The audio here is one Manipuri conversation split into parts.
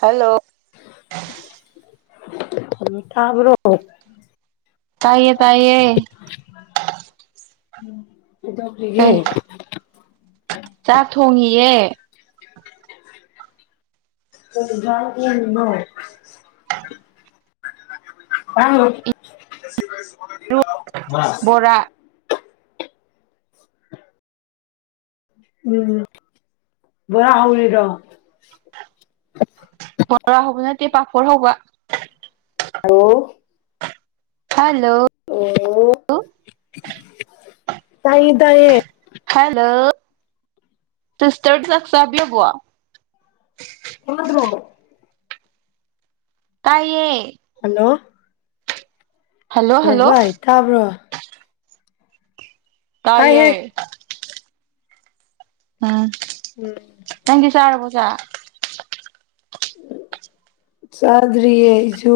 ꯍꯜꯂꯣ ꯊꯥꯕ꯭ꯔꯣ ꯇꯥꯏꯌꯦ ꯇꯥꯏꯌꯦ ꯀꯩ ꯀꯩꯗꯧꯔꯤꯒꯦ ꯆꯥꯛ ꯊꯣꯡꯉꯤꯌꯦ ꯀꯩ ꯏꯟꯖꯥꯡ ꯊ‌ꯣꯡꯉꯤꯅꯣ ꯂꯥꯡꯒꯅꯨ ꯃꯥ ꯕꯣꯔꯥ ꯎꯝ ꯕ‌ꯣꯔꯥ ꯍꯧꯔꯤꯔ‌ꯣ ꯕꯣꯔꯥ ꯍꯧꯕ ꯅꯠꯇꯦ ꯄꯥꯐꯣꯔ ꯍꯧꯕ ꯑ‌ꯣ ꯍꯜꯂꯣ ꯑꯣ ꯇꯥꯏꯌ‌ꯦ ꯇꯥꯏꯌꯦ ꯍꯂꯣ ꯁꯤꯁꯇꯔ ꯗꯤ ꯆꯛꯆꯥꯕꯤꯔꯕ‌ꯣ ꯇꯥꯗꯔ‌ꯣ ꯇꯥꯏꯌꯦ ꯍꯜꯂꯣ ꯍꯜꯂꯣ ꯍꯂ‌ꯣ ꯍꯜꯂꯣ ꯚꯥꯏ ꯇꯥꯕ꯭ꯔꯣ ꯇꯥꯏꯍꯦ ꯇꯥꯏꯌꯦ ꯎꯝ [unintelligible] ꯅꯪ ꯆꯥꯛ ꯆꯥꯔꯕꯣ ꯆꯥ ꯆꯥꯗ꯭ꯔꯤꯌꯦ ꯑꯩꯁꯨ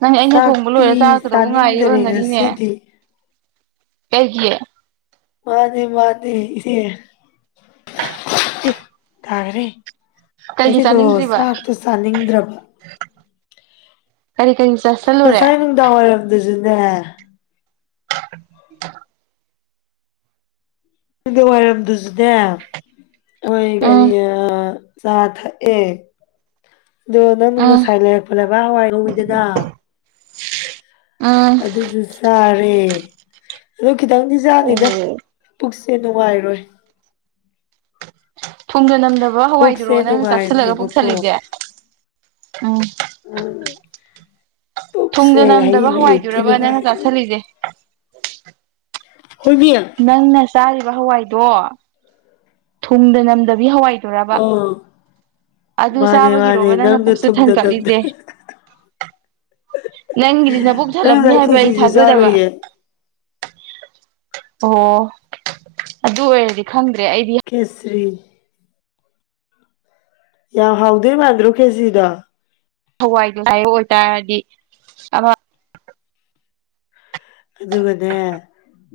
ꯅꯪ ꯑꯩꯅ ꯊꯣꯡꯕ ꯆꯥꯛꯇꯤ ꯂꯣꯏꯔ ꯆꯥꯔꯛꯀꯗꯧꯕ ꯉꯥꯏꯔꯤ ꯆꯥꯅꯤꯡꯗꯔꯦ ꯑ‌ꯣꯏꯔꯝꯒꯅꯤꯅꯦ ꯉꯁꯤꯗꯤ ꯀꯩꯒꯤ ꯃꯥꯅꯦ ꯃꯥꯅꯦ ꯏꯆ‌ꯦ ꯇꯥꯈ꯭ꯔꯦ ꯀꯩꯒꯤ ꯑꯁꯤꯗꯣ ꯆꯥꯅꯤꯡꯗ꯭ꯔꯤꯕ ꯆꯥꯛꯇꯣ ꯆꯥꯅꯤꯡꯗ꯭ꯔꯕ ꯀꯔꯤ ꯀꯔꯤ ꯆꯥꯁꯤꯜꯂꯨꯔꯦ ꯉꯁꯥꯏ ꯅꯨꯡꯗꯥꯡ ꯋꯥꯏꯔꯝ ꯗꯨꯖꯨꯅꯦ [unintelligible] ꯅꯨꯡꯗꯥꯡ ꯋꯥꯏꯔꯝ ꯗꯨꯖꯨꯅꯦ ꯍ‌ꯣꯏ ꯀꯔꯤ ꯎꯝ ꯑꯥ ꯆꯥ ꯊꯥꯛ ꯑꯦ ꯑꯗꯣ ꯅꯪꯅ ꯎꯝ ꯉꯁꯥꯏ ꯂꯩꯔꯛꯄ ꯂꯩꯕꯥꯛ ꯍꯋꯥꯏ ꯉ‌ꯧꯋꯤꯗꯅ ꯎꯝ ꯑꯗꯨꯖꯨ ꯆꯥꯔꯦ ꯑꯗ‌ꯣ ꯈꯤꯇꯪꯗꯤ ꯑꯣ ꯆꯥꯅꯤꯗ ꯄꯨꯛꯁꯦ ꯅꯨꯡꯉꯥꯏꯔꯣꯏ ꯊꯨꯡꯗ ꯅꯝꯗꯕ ꯍꯋꯥꯏꯗꯨꯔꯣ ꯄꯨꯛꯁꯦ ꯅꯪꯅ ꯆꯥꯁꯜꯂꯒ ꯄꯨꯛ ꯅꯨꯡꯉꯥꯏꯔꯣꯏꯕꯀꯣ ꯊꯜꯂꯤꯁꯦ ꯎꯝ ꯎꯝ ꯄꯨꯛꯁꯦ ꯊꯨꯡꯗ ꯅꯝꯗꯕ ꯍꯌꯦꯡ ꯑꯌꯨꯛꯇꯤ ꯍꯋꯥꯏꯗꯨꯔꯕ ꯅꯪ ꯆꯥ ꯅꯨꯡꯉꯥꯏꯔꯣꯏ ꯊꯜꯂꯤꯖ‌ꯦ ꯍ‌ꯣꯏꯃꯤ ꯅꯪꯅ ꯆꯥꯔꯤꯕ ꯍꯋꯥꯏꯗꯣ ꯊꯨꯡꯗ ꯅꯝꯗꯕꯤ ꯍꯋꯥꯏ ꯑ‌ꯣ ꯑꯗꯨ ꯆꯥꯕꯒꯤꯔꯣꯕ ꯅꯪꯅ ꯄꯨꯛꯁꯨ ꯊꯟ ꯊꯨꯡꯗꯅꯕꯗ ꯀꯠꯂꯤꯖ‌ꯦ ꯅꯪꯒꯤꯖꯤ ꯅꯕꯨꯛ ꯅꯪ ꯊꯜꯂꯝꯅꯤ ꯉꯁꯥꯏ ꯍꯥꯏꯕ ꯑꯩ ꯈꯦꯆꯤꯁꯨ ꯊꯥꯖꯗꯕ ꯆꯥꯔꯨꯏꯌꯦ ꯑꯣ ꯑꯗꯨ ꯑꯣꯏꯔꯗꯤ ꯈꯪꯗ꯭ꯔꯦ ꯑꯩꯗꯤ ꯀꯦꯁꯔꯤ ꯌꯥꯎ ꯍꯥꯎꯗ‌ꯣꯏ ꯃꯥꯗ꯭ꯔꯣ ꯀꯦꯁꯤꯗ‌ꯣ ꯍꯋꯥꯏꯗꯨ ꯍꯥꯏꯕ ꯑꯣꯏꯇꯥꯔꯗꯤ ꯑꯃ ꯑꯗꯨꯒꯅꯦ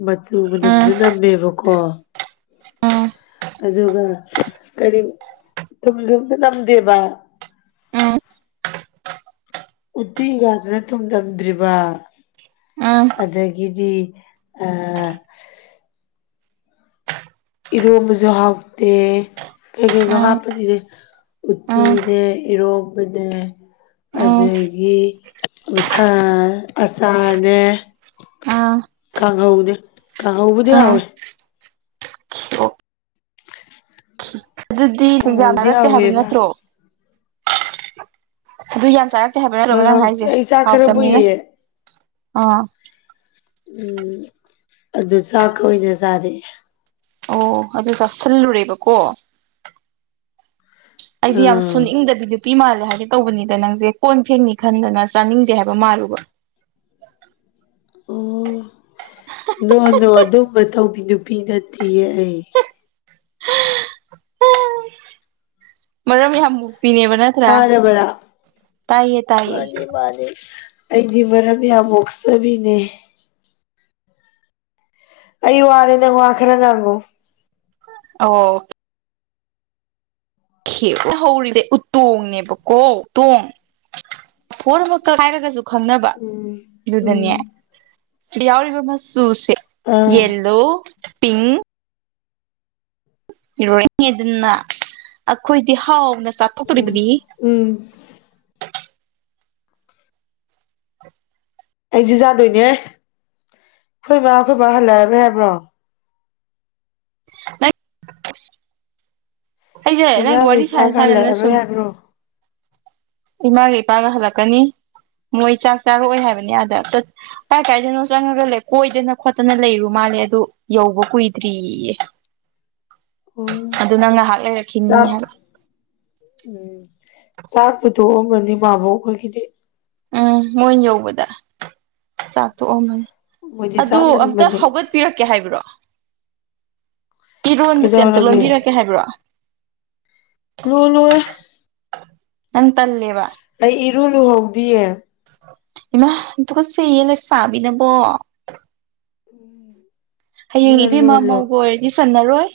ꯃꯆꯨ ꯎꯝ ꯃꯅꯝꯁꯨ ꯅꯝꯃꯦꯕꯀꯣ ꯎꯝ ꯑꯗꯨꯒ ꯀꯔꯤ ꯊꯨꯝ ꯁꯨ ꯑꯝꯇ ꯅꯝꯗꯦꯕ ꯎꯇꯤꯒꯥꯗꯨꯅ ꯊꯨꯝꯅꯝꯗ꯭ꯔꯤꯕ ꯎꯝ ꯎꯝ ꯑꯗꯒꯤꯗꯤ ꯑꯥ ꯏꯔꯣꯝꯕꯁꯨ ꯍꯥꯎꯇꯦ ꯀꯩ ꯀꯩꯅꯣ ꯎꯝ ꯍꯥꯞꯄꯅꯤꯅꯦ ꯎꯝ ꯎꯠꯇꯤꯅꯦ ꯏꯔꯣꯝꯕꯅꯦ ꯎꯝ ꯑꯗꯒꯤ ꯎꯁꯥꯔ ꯑꯆꯥꯔꯅꯦ ꯎꯝ ꯀꯥꯡꯍꯧꯅꯦ ꯀꯥꯡꯍꯧꯕꯨꯗꯤ ꯎꯝ ꯍꯥꯋꯦ ꯑꯣ ꯑꯗꯨꯗꯤ ꯀꯥꯡꯍꯧꯗꯤ ꯁꯨꯡꯌꯥꯅꯔꯛꯇꯦ ꯍꯥꯏꯕ ꯍꯥꯎꯋꯦꯕ ꯅꯠꯇ꯭ꯔꯣ ꯑꯗꯨ ꯌꯥꯝ ꯆꯥꯔꯛꯇꯦ ꯍꯥꯏꯕ ꯅꯇ꯭ꯔꯣꯕ ꯍꯣꯏ ꯅꯪ ꯍꯥꯎꯇꯦ ꯍꯥꯏꯁꯦ ꯑꯩ ꯆꯥꯛ ꯈꯔ ꯍꯥꯎꯇꯝꯅꯤꯅ ꯄꯨꯏꯌꯦ ꯑꯥ ꯎꯝ ꯑꯗꯨ ꯆꯥꯛꯀ ꯑꯣꯏꯅ ꯆꯥꯔꯑꯦ ꯑꯣ ꯑꯗꯨ ꯆꯥꯁꯤꯜꯂꯨꯔꯦꯕꯀꯣ ꯑꯩꯗꯤ ꯌꯥꯝ ꯑꯥ ꯁꯨꯅꯤꯡꯗꯕꯣ ꯅꯨꯄꯤ ꯃꯥꯜꯂꯦ ꯍꯥꯏꯒꯦ ꯇꯧꯕꯅꯤꯗ ꯅꯪꯁꯦ ꯀꯣꯟ ꯐꯦꯡꯅꯤ ꯈꯟꯗꯅ ꯆꯥꯅꯤꯡꯗꯦ ꯍꯥꯏꯕ ꯃꯥꯜꯂꯨꯕ ꯑꯣ ꯅꯣ ꯅꯣ ꯑꯗꯨꯝꯕ ꯇꯧꯕꯤ ꯅꯨꯄꯤ ꯅꯠꯇꯦꯌꯦ ꯑꯩ [unintelligible] ꯃꯔꯝ ꯌꯥꯝ ꯃꯨꯛꯄꯤꯅꯦꯕ ꯅꯪ ꯇꯔꯕꯔ ꯇꯥꯏꯌꯦ ꯃꯥꯅꯤ ꯃꯥꯅꯤ ꯑꯩꯗꯤ ꯃꯔꯝ ꯌꯥꯝ ꯃꯣꯛꯆꯕꯤꯅꯦ ꯑꯩ ꯋꯥꯔꯦꯗ ꯅꯪ ꯋꯥ ꯈꯔ ꯉꯥꯡꯉꯣ ꯑꯣ ꯍꯦ ꯍꯧꯔꯤꯗꯦ ꯎꯇꯣꯡꯅꯦꯕꯀꯣ ꯎꯇꯣꯡ ꯄꯣꯔꯠ [unintelligible] ꯍꯥꯏꯔꯒꯁꯨ ꯈꯪꯅꯕ ꯎꯝ ꯑꯗꯨꯗ ꯅꯦ ꯎꯝ ꯁꯤꯗ ꯌꯥꯎꯔꯤꯕ ꯃꯆꯨꯁꯦ ꯑꯥ ꯌꯦꯂꯣ ꯄꯤꯡꯛ ꯏꯔꯣꯏ ꯑꯗꯨꯅ ꯑꯩꯈꯣꯏꯗꯤ ꯍꯥꯎꯅ ꯎꯝ ꯆꯥꯊꯣꯛꯇꯣꯔꯤꯕꯅꯤ ꯎꯝ ꯑꯩꯁꯦ ꯌꯥꯥꯗꯣꯏꯅꯦ ꯑꯩꯈꯣꯏ ꯃꯥꯕꯥ ꯑꯩꯈꯣꯏ ꯃꯥꯕꯥ ꯍꯜꯂꯑꯦ ꯍꯥꯏꯕ꯭ꯔꯣ ꯅꯪ ꯑꯩꯖꯦ ꯅꯪꯒ ꯏꯃꯥꯒ ꯋꯥꯔꯤ ꯁꯥꯟꯅ ꯏꯄꯥꯒ ꯁꯥꯟꯅꯅ ꯍꯜꯂꯛꯑꯔꯣꯏ ꯁꯨꯝ ꯍꯥꯏꯕ꯭ꯔꯣ ꯏꯃꯥꯒ ꯏꯄꯥꯒ ꯍꯜꯂꯛꯀꯅꯤ ꯃꯣꯏ ꯆꯥꯛ ꯆꯥꯔꯛꯑꯣꯏ ꯍꯥꯏꯕꯅꯤ ꯑꯥꯗ ꯀꯥꯏ ꯀꯥꯏꯗꯅꯣ ꯆꯪꯉꯒ ꯂꯩ ꯀꯣꯏꯗꯅ ꯈꯣꯠꯇꯅ ꯂꯩꯔꯨ ꯃꯥꯜꯂꯦ ꯑꯗꯨ ꯌꯧꯕ ꯀꯨꯏꯗ꯭ꯔꯤꯌꯦ [unintelligible] ꯎꯝ ꯑꯗꯨꯅ ꯉꯥꯏꯍꯥꯛ ꯆꯥꯛ ꯂꯩꯔꯛꯈꯤꯅꯤ ꯍꯥꯏꯕ ꯎꯝ ꯆꯥꯛꯄꯨ ꯇꯣꯛꯑꯝꯃꯅꯤ ꯃꯥꯕꯣꯛ ꯈꯣꯏꯒꯤꯗꯤ ꯎꯝ ꯃꯣꯏ ꯌꯧꯕꯗ ꯆꯥꯛꯊꯣꯛꯑꯝꯃꯅꯤ ꯃꯣꯏꯗꯤ ꯑꯗꯨ ꯆꯥꯛ ꯑꯝꯇ ꯉꯟꯕꯅꯦ ꯍꯧꯒꯠ ꯄꯤꯔꯛꯀꯦ ꯍꯥꯏꯕ꯭ꯔꯣ ꯏꯔꯣꯟꯕꯁꯦ ꯑꯝꯇ ꯀꯩꯗꯧꯔꯒꯦ ꯂꯣꯟꯕꯤꯔꯛꯀꯦ ꯍꯥꯏꯕ꯭ꯔꯣ ꯂꯣꯂꯣꯢ ꯅꯦ ꯇꯜꯂꯦꯕ ꯑꯩ ꯏꯔꯨ ꯂꯨꯍꯧꯗꯤꯌꯦ ꯏꯃꯥ ꯌꯥꯝ ꯇꯨꯀꯠꯆꯩꯌꯦ ꯂꯩꯁꯥꯕꯤꯅꯕꯣ ꯍꯌꯦꯡ ꯑꯗꯨꯅ ꯏꯕꯦꯝꯃ ꯂꯣꯜꯂꯣ ꯃꯧꯒ ꯑꯣꯏꯔꯗꯤ ꯆꯟꯅꯔꯣꯏ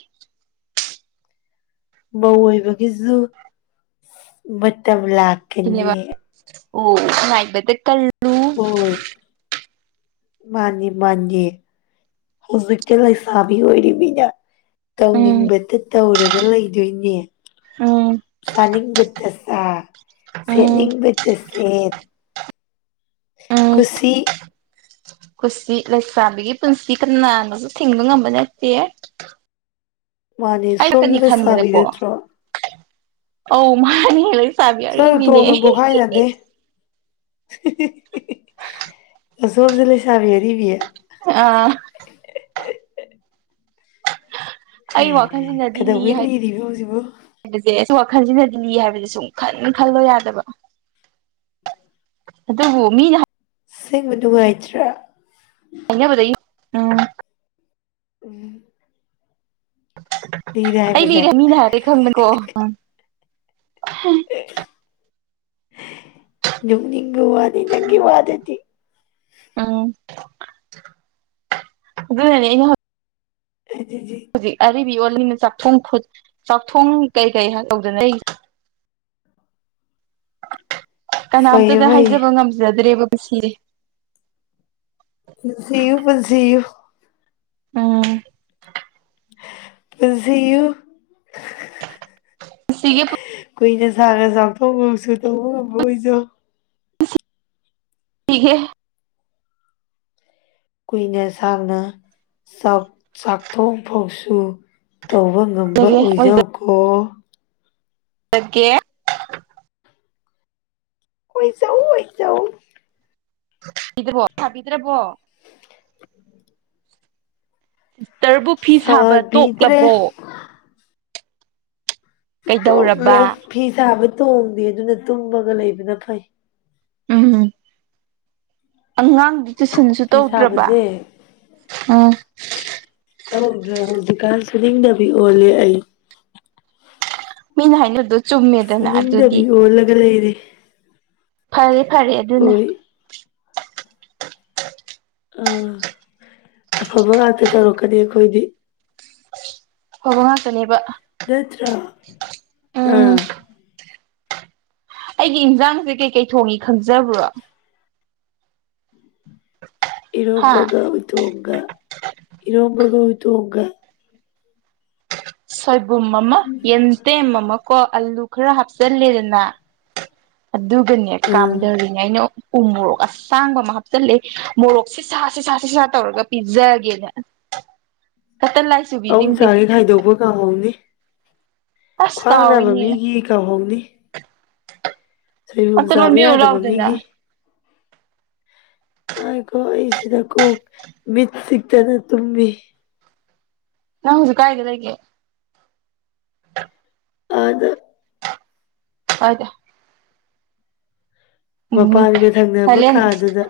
ꯃꯧ ꯑꯣꯏꯕꯒꯤꯁꯨ ꯃꯇꯝ ꯁꯤꯅꯦꯕ ꯂꯥꯛꯀꯅꯤꯌꯦ ꯑꯣ ꯉꯥꯏꯕꯇ ꯀꯜ ꯍꯣꯏ ꯃꯥꯅꯦ ꯃꯥꯥꯟꯅꯦ ꯍꯧꯖꯤꯛꯇꯤ ꯂꯩꯁꯥꯕꯤ ꯑꯣꯏꯔꯤꯃꯤꯅ ꯎꯝ ꯇꯧꯅꯤꯡꯕꯇ ꯇꯧꯔꯒ ꯂꯩꯗꯣꯏꯅꯦ ꯎꯝ ꯆꯥꯅꯤꯡꯕꯇ ꯆꯥ ꯎꯝ ꯁꯦꯠꯅꯤꯡꯕꯇ ꯁꯦꯠ ꯀꯨꯁꯤ ꯀꯨꯁꯤ ꯂꯩꯁꯥꯕꯤꯒꯤ ꯄꯨꯟꯁꯤ ꯀꯅꯥꯅꯁꯨ ꯊꯤꯡꯕ ꯉꯝꯕ ꯅꯠꯇꯦ ꯃꯥꯅꯦ ꯁꯣꯝꯁꯨ [unintelligible] ꯂꯩꯁꯥꯕꯤ ꯈꯟꯕꯅꯀꯣ ꯅꯠꯇ꯭ꯔꯣ ꯑꯧ ꯃꯥꯅꯤ ꯂꯩ ꯐꯥꯕꯤ ꯆꯠꯂꯨ ꯑꯔꯤꯕꯤꯅꯦ ꯇꯣꯡꯅ ꯍꯤ ꯍꯤ ꯍꯤ ꯄꯣꯛꯈꯥꯏꯅꯗꯦ ꯑꯁꯣꯝꯁꯦ ꯂꯩꯁꯥꯕꯤ ꯑꯔꯤꯕꯤ ꯑꯥ ꯍ ꯑꯩ ꯋꯥꯈꯜꯁꯤꯅꯗꯤ ꯂꯤ ꯀꯩꯗꯧꯕꯩ ꯂꯤꯔꯤꯕꯣ ꯍꯧꯖꯤꯛꯕꯣ ꯍꯥꯏꯕꯁꯦ ꯋꯥꯈꯜꯁꯤꯅꯗꯤ ꯂꯤ ꯍꯥꯏꯕꯁꯦ ꯁꯨꯡꯈꯟ ꯈꯟꯂꯣ ꯌꯥꯗꯕ ꯑꯗꯨꯕꯨ ꯃꯤꯅ ꯍꯥ ꯑꯁꯦꯡꯕ ꯅꯨꯡꯉꯥꯏꯇ꯭ꯔꯥ ꯑꯩꯅꯕꯗꯩ ꯎꯝ ꯎꯝ ꯑꯩ ꯍꯥꯏꯕꯁꯦ ꯂꯤꯔꯦ ꯃꯤꯅ ꯍꯥꯏꯕꯒꯤ ꯈꯪꯕꯅꯤꯀꯣ ꯅꯣꯛꯅꯤꯡꯕ ꯋꯥꯅꯦ ꯅꯪꯒꯤ ꯋꯥꯗꯨꯗꯤ ꯎꯝ ꯑꯗꯨꯅꯅꯦ [unintelligible] ꯍꯧꯖꯤꯛ ꯑꯔꯤꯕ ꯑꯣꯜꯕꯅꯤꯅ ꯆꯥꯛꯊꯣꯡ ꯈꯨꯠ ꯆꯥꯛꯊꯣꯡ ꯀꯩ ꯀꯩ ꯍꯥꯏ ꯇꯧꯗꯅ ꯑꯩꯔꯤꯁꯦ ꯐꯩꯌꯦ ꯀꯅꯥꯝꯇꯗ ꯐꯩꯌꯦ ꯍꯥꯏꯖꯕ ꯉꯝꯖꯗ꯭ꯔꯦꯕ ꯄꯨꯟꯁꯤ ꯄꯨꯟꯁꯤꯎ ꯄꯨꯟꯁꯤꯎ ꯎꯝ ꯄꯨꯟꯁꯤꯌꯨ ꯁꯤꯒꯦ ꯀꯨꯏꯅ ꯁꯥꯅ ꯆꯥꯊꯣꯛ ꯐꯧꯁꯨ ꯇꯧꯕ ꯉꯝꯕ ꯑꯣꯏꯖꯧ ꯏꯍꯦ ꯀꯨꯏꯅ ꯁꯥꯡꯅ ꯆꯥꯛ ꯆꯥꯛꯊꯣꯡ ꯐꯥꯎꯁꯨ ꯇꯧꯕ ꯉꯝꯕ ꯑꯣꯏꯖꯔꯒꯦ ꯑꯣꯏꯖꯧꯀꯣ [unintelligible] ꯑꯣꯏꯖꯧ ꯑꯣꯏꯖꯧ [unintelligible] ꯁꯤꯁꯇꯔꯕꯨ ꯐꯤ ꯁꯥꯕ ꯁꯥꯕꯤꯗ꯭ꯔꯦ ꯇꯣꯛꯂꯕꯣ ꯇꯣꯛꯂꯦ ꯀꯩꯗꯧꯔꯕ ꯐꯤ ꯁꯥꯕ ꯇꯣꯡꯗꯦ ꯑꯗꯨꯅ ꯇꯨꯝꯃꯒ ꯂꯩꯕꯅ ꯐꯩ ꯎꯝ ꯑꯉꯥꯡ ꯇꯨꯏꯁꯟꯁꯨ ꯐꯤ ꯇꯧꯗ꯭ꯔꯕ ꯁꯥꯕꯁꯦ ꯎꯝ ꯇꯧꯗ꯭ꯔꯦ ꯍꯧꯖꯤꯛꯀꯥꯟ ꯁꯨꯅꯤꯡꯗꯕꯤ ꯑꯣꯜꯂꯦ ꯑꯩ ꯃꯤꯅ ꯍꯥꯏꯅꯕꯗꯣ ꯆꯨꯝꯃꯦꯗꯅ ꯑꯗꯨꯗꯤ ꯀꯣꯜꯂꯒ ꯂꯩꯔꯦ ꯐꯔꯦ ꯐꯔꯦ ꯑꯗꯨꯅ ꯍꯣꯏ ꯑꯥ ꯑꯐꯕ ꯉꯥꯛꯇ ꯇꯧꯔꯛꯀꯅꯤ ꯑꯩꯈꯣꯏꯗꯤ ꯐꯕ ꯉꯥꯛꯇꯅꯦꯕ ꯅꯠꯇꯔ ꯎꯝ ꯑꯥ ꯑꯩꯒꯤ ꯏꯟꯖꯥꯡꯁꯦ ꯀꯩꯀꯩ ꯊꯣꯡꯏ ꯈꯪꯖꯕ꯭ꯔꯣ ꯍꯥ ꯏꯔꯣꯝꯕꯒ ꯎꯇꯣꯡꯒ ꯏꯔꯣꯝꯕꯒ ꯎꯇꯣꯡꯒ ꯁꯣꯏꯕꯨꯝ ꯑꯃ ꯌꯦꯟꯇꯦꯝ ꯑꯃ ꯀꯣ ꯑꯂꯨ ꯈꯔ ꯍꯥꯞꯆꯜꯂꯦꯗꯅ ꯑꯗꯨꯒꯅꯦ ꯎꯝ ꯀꯥꯝꯗꯔꯤ ꯑꯩꯅ ꯎ ꯃꯣꯔꯣꯛ ꯑꯁꯥꯡꯕ ꯑꯃ ꯍꯥꯞꯆꯤꯜꯂꯦ ꯃꯣꯔꯣꯛ ꯁꯤ ꯁꯥ ꯁꯤ ꯁꯥ ꯁꯤ ꯁꯥꯥ ꯇꯧꯔꯒ ꯄꯤꯖꯒꯦꯅ ꯀꯠꯇ ꯂꯥꯏ ꯑꯎꯝ ꯆꯨꯕꯤꯁꯤꯡꯁꯦ ꯆꯥꯒꯤ ꯈꯥꯏꯗꯣꯛꯄ ꯀꯥꯎꯍꯧꯅꯤ ꯑꯁ ꯈ꯭ꯋꯥꯡ ꯅꯥꯕ ꯀꯥꯎꯏꯅꯦ ꯃꯤꯒꯤ ꯀꯥꯎꯍꯧꯅꯤ ꯁꯣꯏꯕꯣꯨꯝ ꯑꯝꯇ ꯆꯥꯕ ꯂꯣꯟꯕꯤꯌꯨ ꯌꯥꯗꯕ ꯃꯤꯒꯤ ꯂꯥꯎꯗꯅ ꯇꯥꯏꯀꯣ ꯑꯩꯁꯤꯗ ꯀꯣꯛ ꯃꯤꯠ ꯆꯤꯛꯇꯅ ꯇꯨꯝꯃꯤ ꯅꯪ ꯍꯧꯖꯥꯛ ꯀꯥꯏꯗ ꯂꯩꯗꯒꯦ ꯑꯗ ꯀꯥꯏꯗ ꯎꯝ ꯃꯄꯥꯟꯒ ꯊꯪꯅꯕ ꯊꯥꯏꯂꯦꯟ ꯀꯥꯗꯨꯗ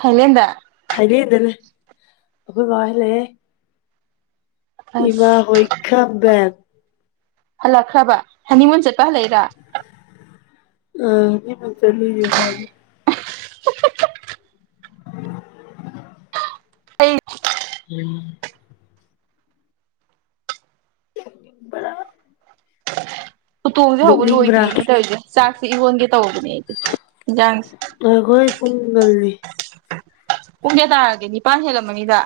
ꯊꯥꯏꯂꯦꯟꯗ ꯊꯥꯏꯂꯦꯟꯗ ꯂꯩ ꯑꯈꯣꯏ ꯕꯥꯍꯣꯏ ꯍꯜꯂꯛꯑꯦ ꯏꯃꯥ ꯑꯁ ꯍꯣꯏꯈꯝꯕꯦꯟ ꯍꯜꯂꯛꯈ꯭ꯔꯕ ꯍꯅꯤꯃꯨꯟ ꯆꯠꯄ ꯍꯜꯂꯛꯏꯔ‌ꯣ ꯎꯝ ꯍꯅꯤꯃꯨꯟ ꯆꯠꯂꯨꯏꯅ‌ꯦ ꯃꯥꯗꯤ [unintelligible] [unintelligible] ꯎꯇꯣꯡꯁꯦ ꯍꯧꯕ ꯅꯣꯛꯅꯤꯡꯕ꯭ꯔꯥ ꯂꯣꯏꯗ꯭ꯔꯤꯅꯦ ꯇꯧꯏꯖ‌ꯦ ꯆꯥꯛꯁꯦ ꯏꯔꯣꯟꯒꯦ ꯇꯧꯕꯅꯦ ꯑꯩꯗꯤ ꯏꯟꯖꯥꯡꯁ ꯉꯥꯏꯈꯣꯍ‌ꯦ ꯄꯨꯡ ꯉꯜꯂꯤ ꯄꯨꯡ ꯀꯌꯥ ꯇꯥꯔꯒꯦ ꯅꯤꯄꯥꯟ ꯍꯦꯜꯂꯝꯃꯅꯤꯗ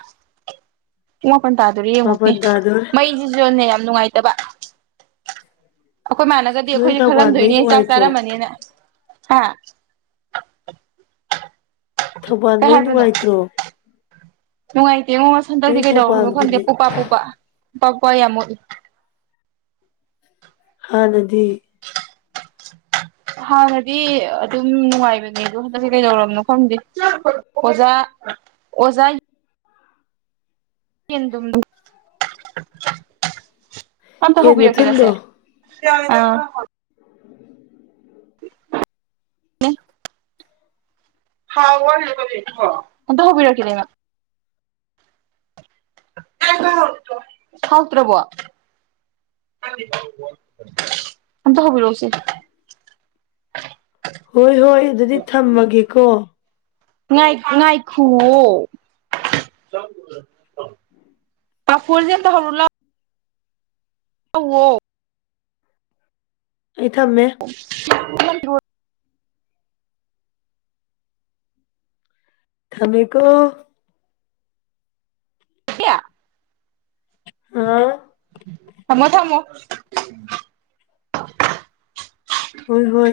ꯄꯨꯡ ꯃꯥꯄꯟ ꯇꯥꯗ‌ꯣꯔ‌ꯦ ꯌꯦꯡꯉꯨꯅꯦ ꯃꯥꯄꯜ ꯇꯥꯗꯣꯔꯦ ꯃꯩꯁꯤꯁꯨꯅ‌ꯦ ꯌꯥꯝ ꯅꯨꯡꯉꯥꯏ ꯇꯕ ꯑꯩꯈꯣꯏ ꯃꯥꯥꯟꯅꯒꯗꯤ ꯅꯣꯏ ꯑꯩꯈꯣꯏꯁꯦ ꯊꯧꯕꯥꯜꯃꯩ ꯈꯜꯂꯝꯗꯣꯏꯅꯦ ꯆꯥꯛ ꯅꯨꯡꯉꯥꯏꯇ꯭ꯔꯣ ꯆꯥꯔꯝꯃꯅꯤꯅ ꯍꯥꯥ [unintelligible] ꯊꯧꯕꯥꯟ ꯃꯩ ꯅꯨꯡꯉꯥꯏꯇ꯭ꯔꯣ ꯅꯨꯡꯉꯥꯏꯇꯦꯉꯣ ꯑꯁ ꯅꯣꯏ ꯍꯟꯇꯛꯇꯤ ꯀꯩꯗꯧꯔꯅꯣ ꯈꯪꯗꯦ ꯊꯧꯕꯥꯜꯒꯤꯅꯦ ꯄꯨꯄꯥ ꯄꯨꯄꯥ ꯄꯨꯄꯥ ꯄꯨꯄꯥ ꯌꯥꯝ ꯃꯨꯠꯂꯤ ꯍꯥꯟꯅꯗꯤ [unintelligible] ꯍꯥꯟꯅꯗꯤ ꯑꯗꯨꯝ ꯅꯨꯡꯉꯥꯏꯕꯅꯦ ꯑꯗꯣ ꯍꯟꯗꯛꯁꯦ ꯀꯩꯗꯧꯔꯕꯅꯣ ꯈꯪꯗꯦ ꯑꯣꯖꯥ ꯑꯣꯖꯥ [unintelligible] ꯑꯝꯇ ꯌꯦꯟ ꯃꯊꯨꯟꯗꯣ ꯍꯧꯕꯤꯔꯛꯀꯦꯔꯁꯦ ꯑ [unintelligible] [unintelligible] [unintelligible] ꯑꯝꯇ ꯍꯧꯕꯤꯔꯛꯀ‌ꯦꯔꯥ ꯏꯃ [unintelligible] ꯍꯥꯎꯇ꯭ꯔꯕꯣ [unintelligible] ꯍꯣꯏ ꯍꯣꯏ ꯑꯗꯨꯗꯤ ꯊꯝꯃꯒꯦꯀꯣ ꯉꯥꯏ ꯉꯥꯏꯈꯨꯋ‌ꯣ ꯄꯥꯐ‌ꯣꯔꯖ‌ꯦ ꯑꯝꯇ ꯍꯧꯔꯨ ꯂꯥꯎ ꯇꯧꯋ‌ꯣ ꯑꯩ ꯊꯝꯃꯦ [unintelligible] ꯊꯝꯃꯦꯀꯣ [unintelligible] ꯑꯥ ꯊꯝꯃꯣ ꯊꯝꯃꯣ ꯍꯣꯏ ꯍꯣꯏ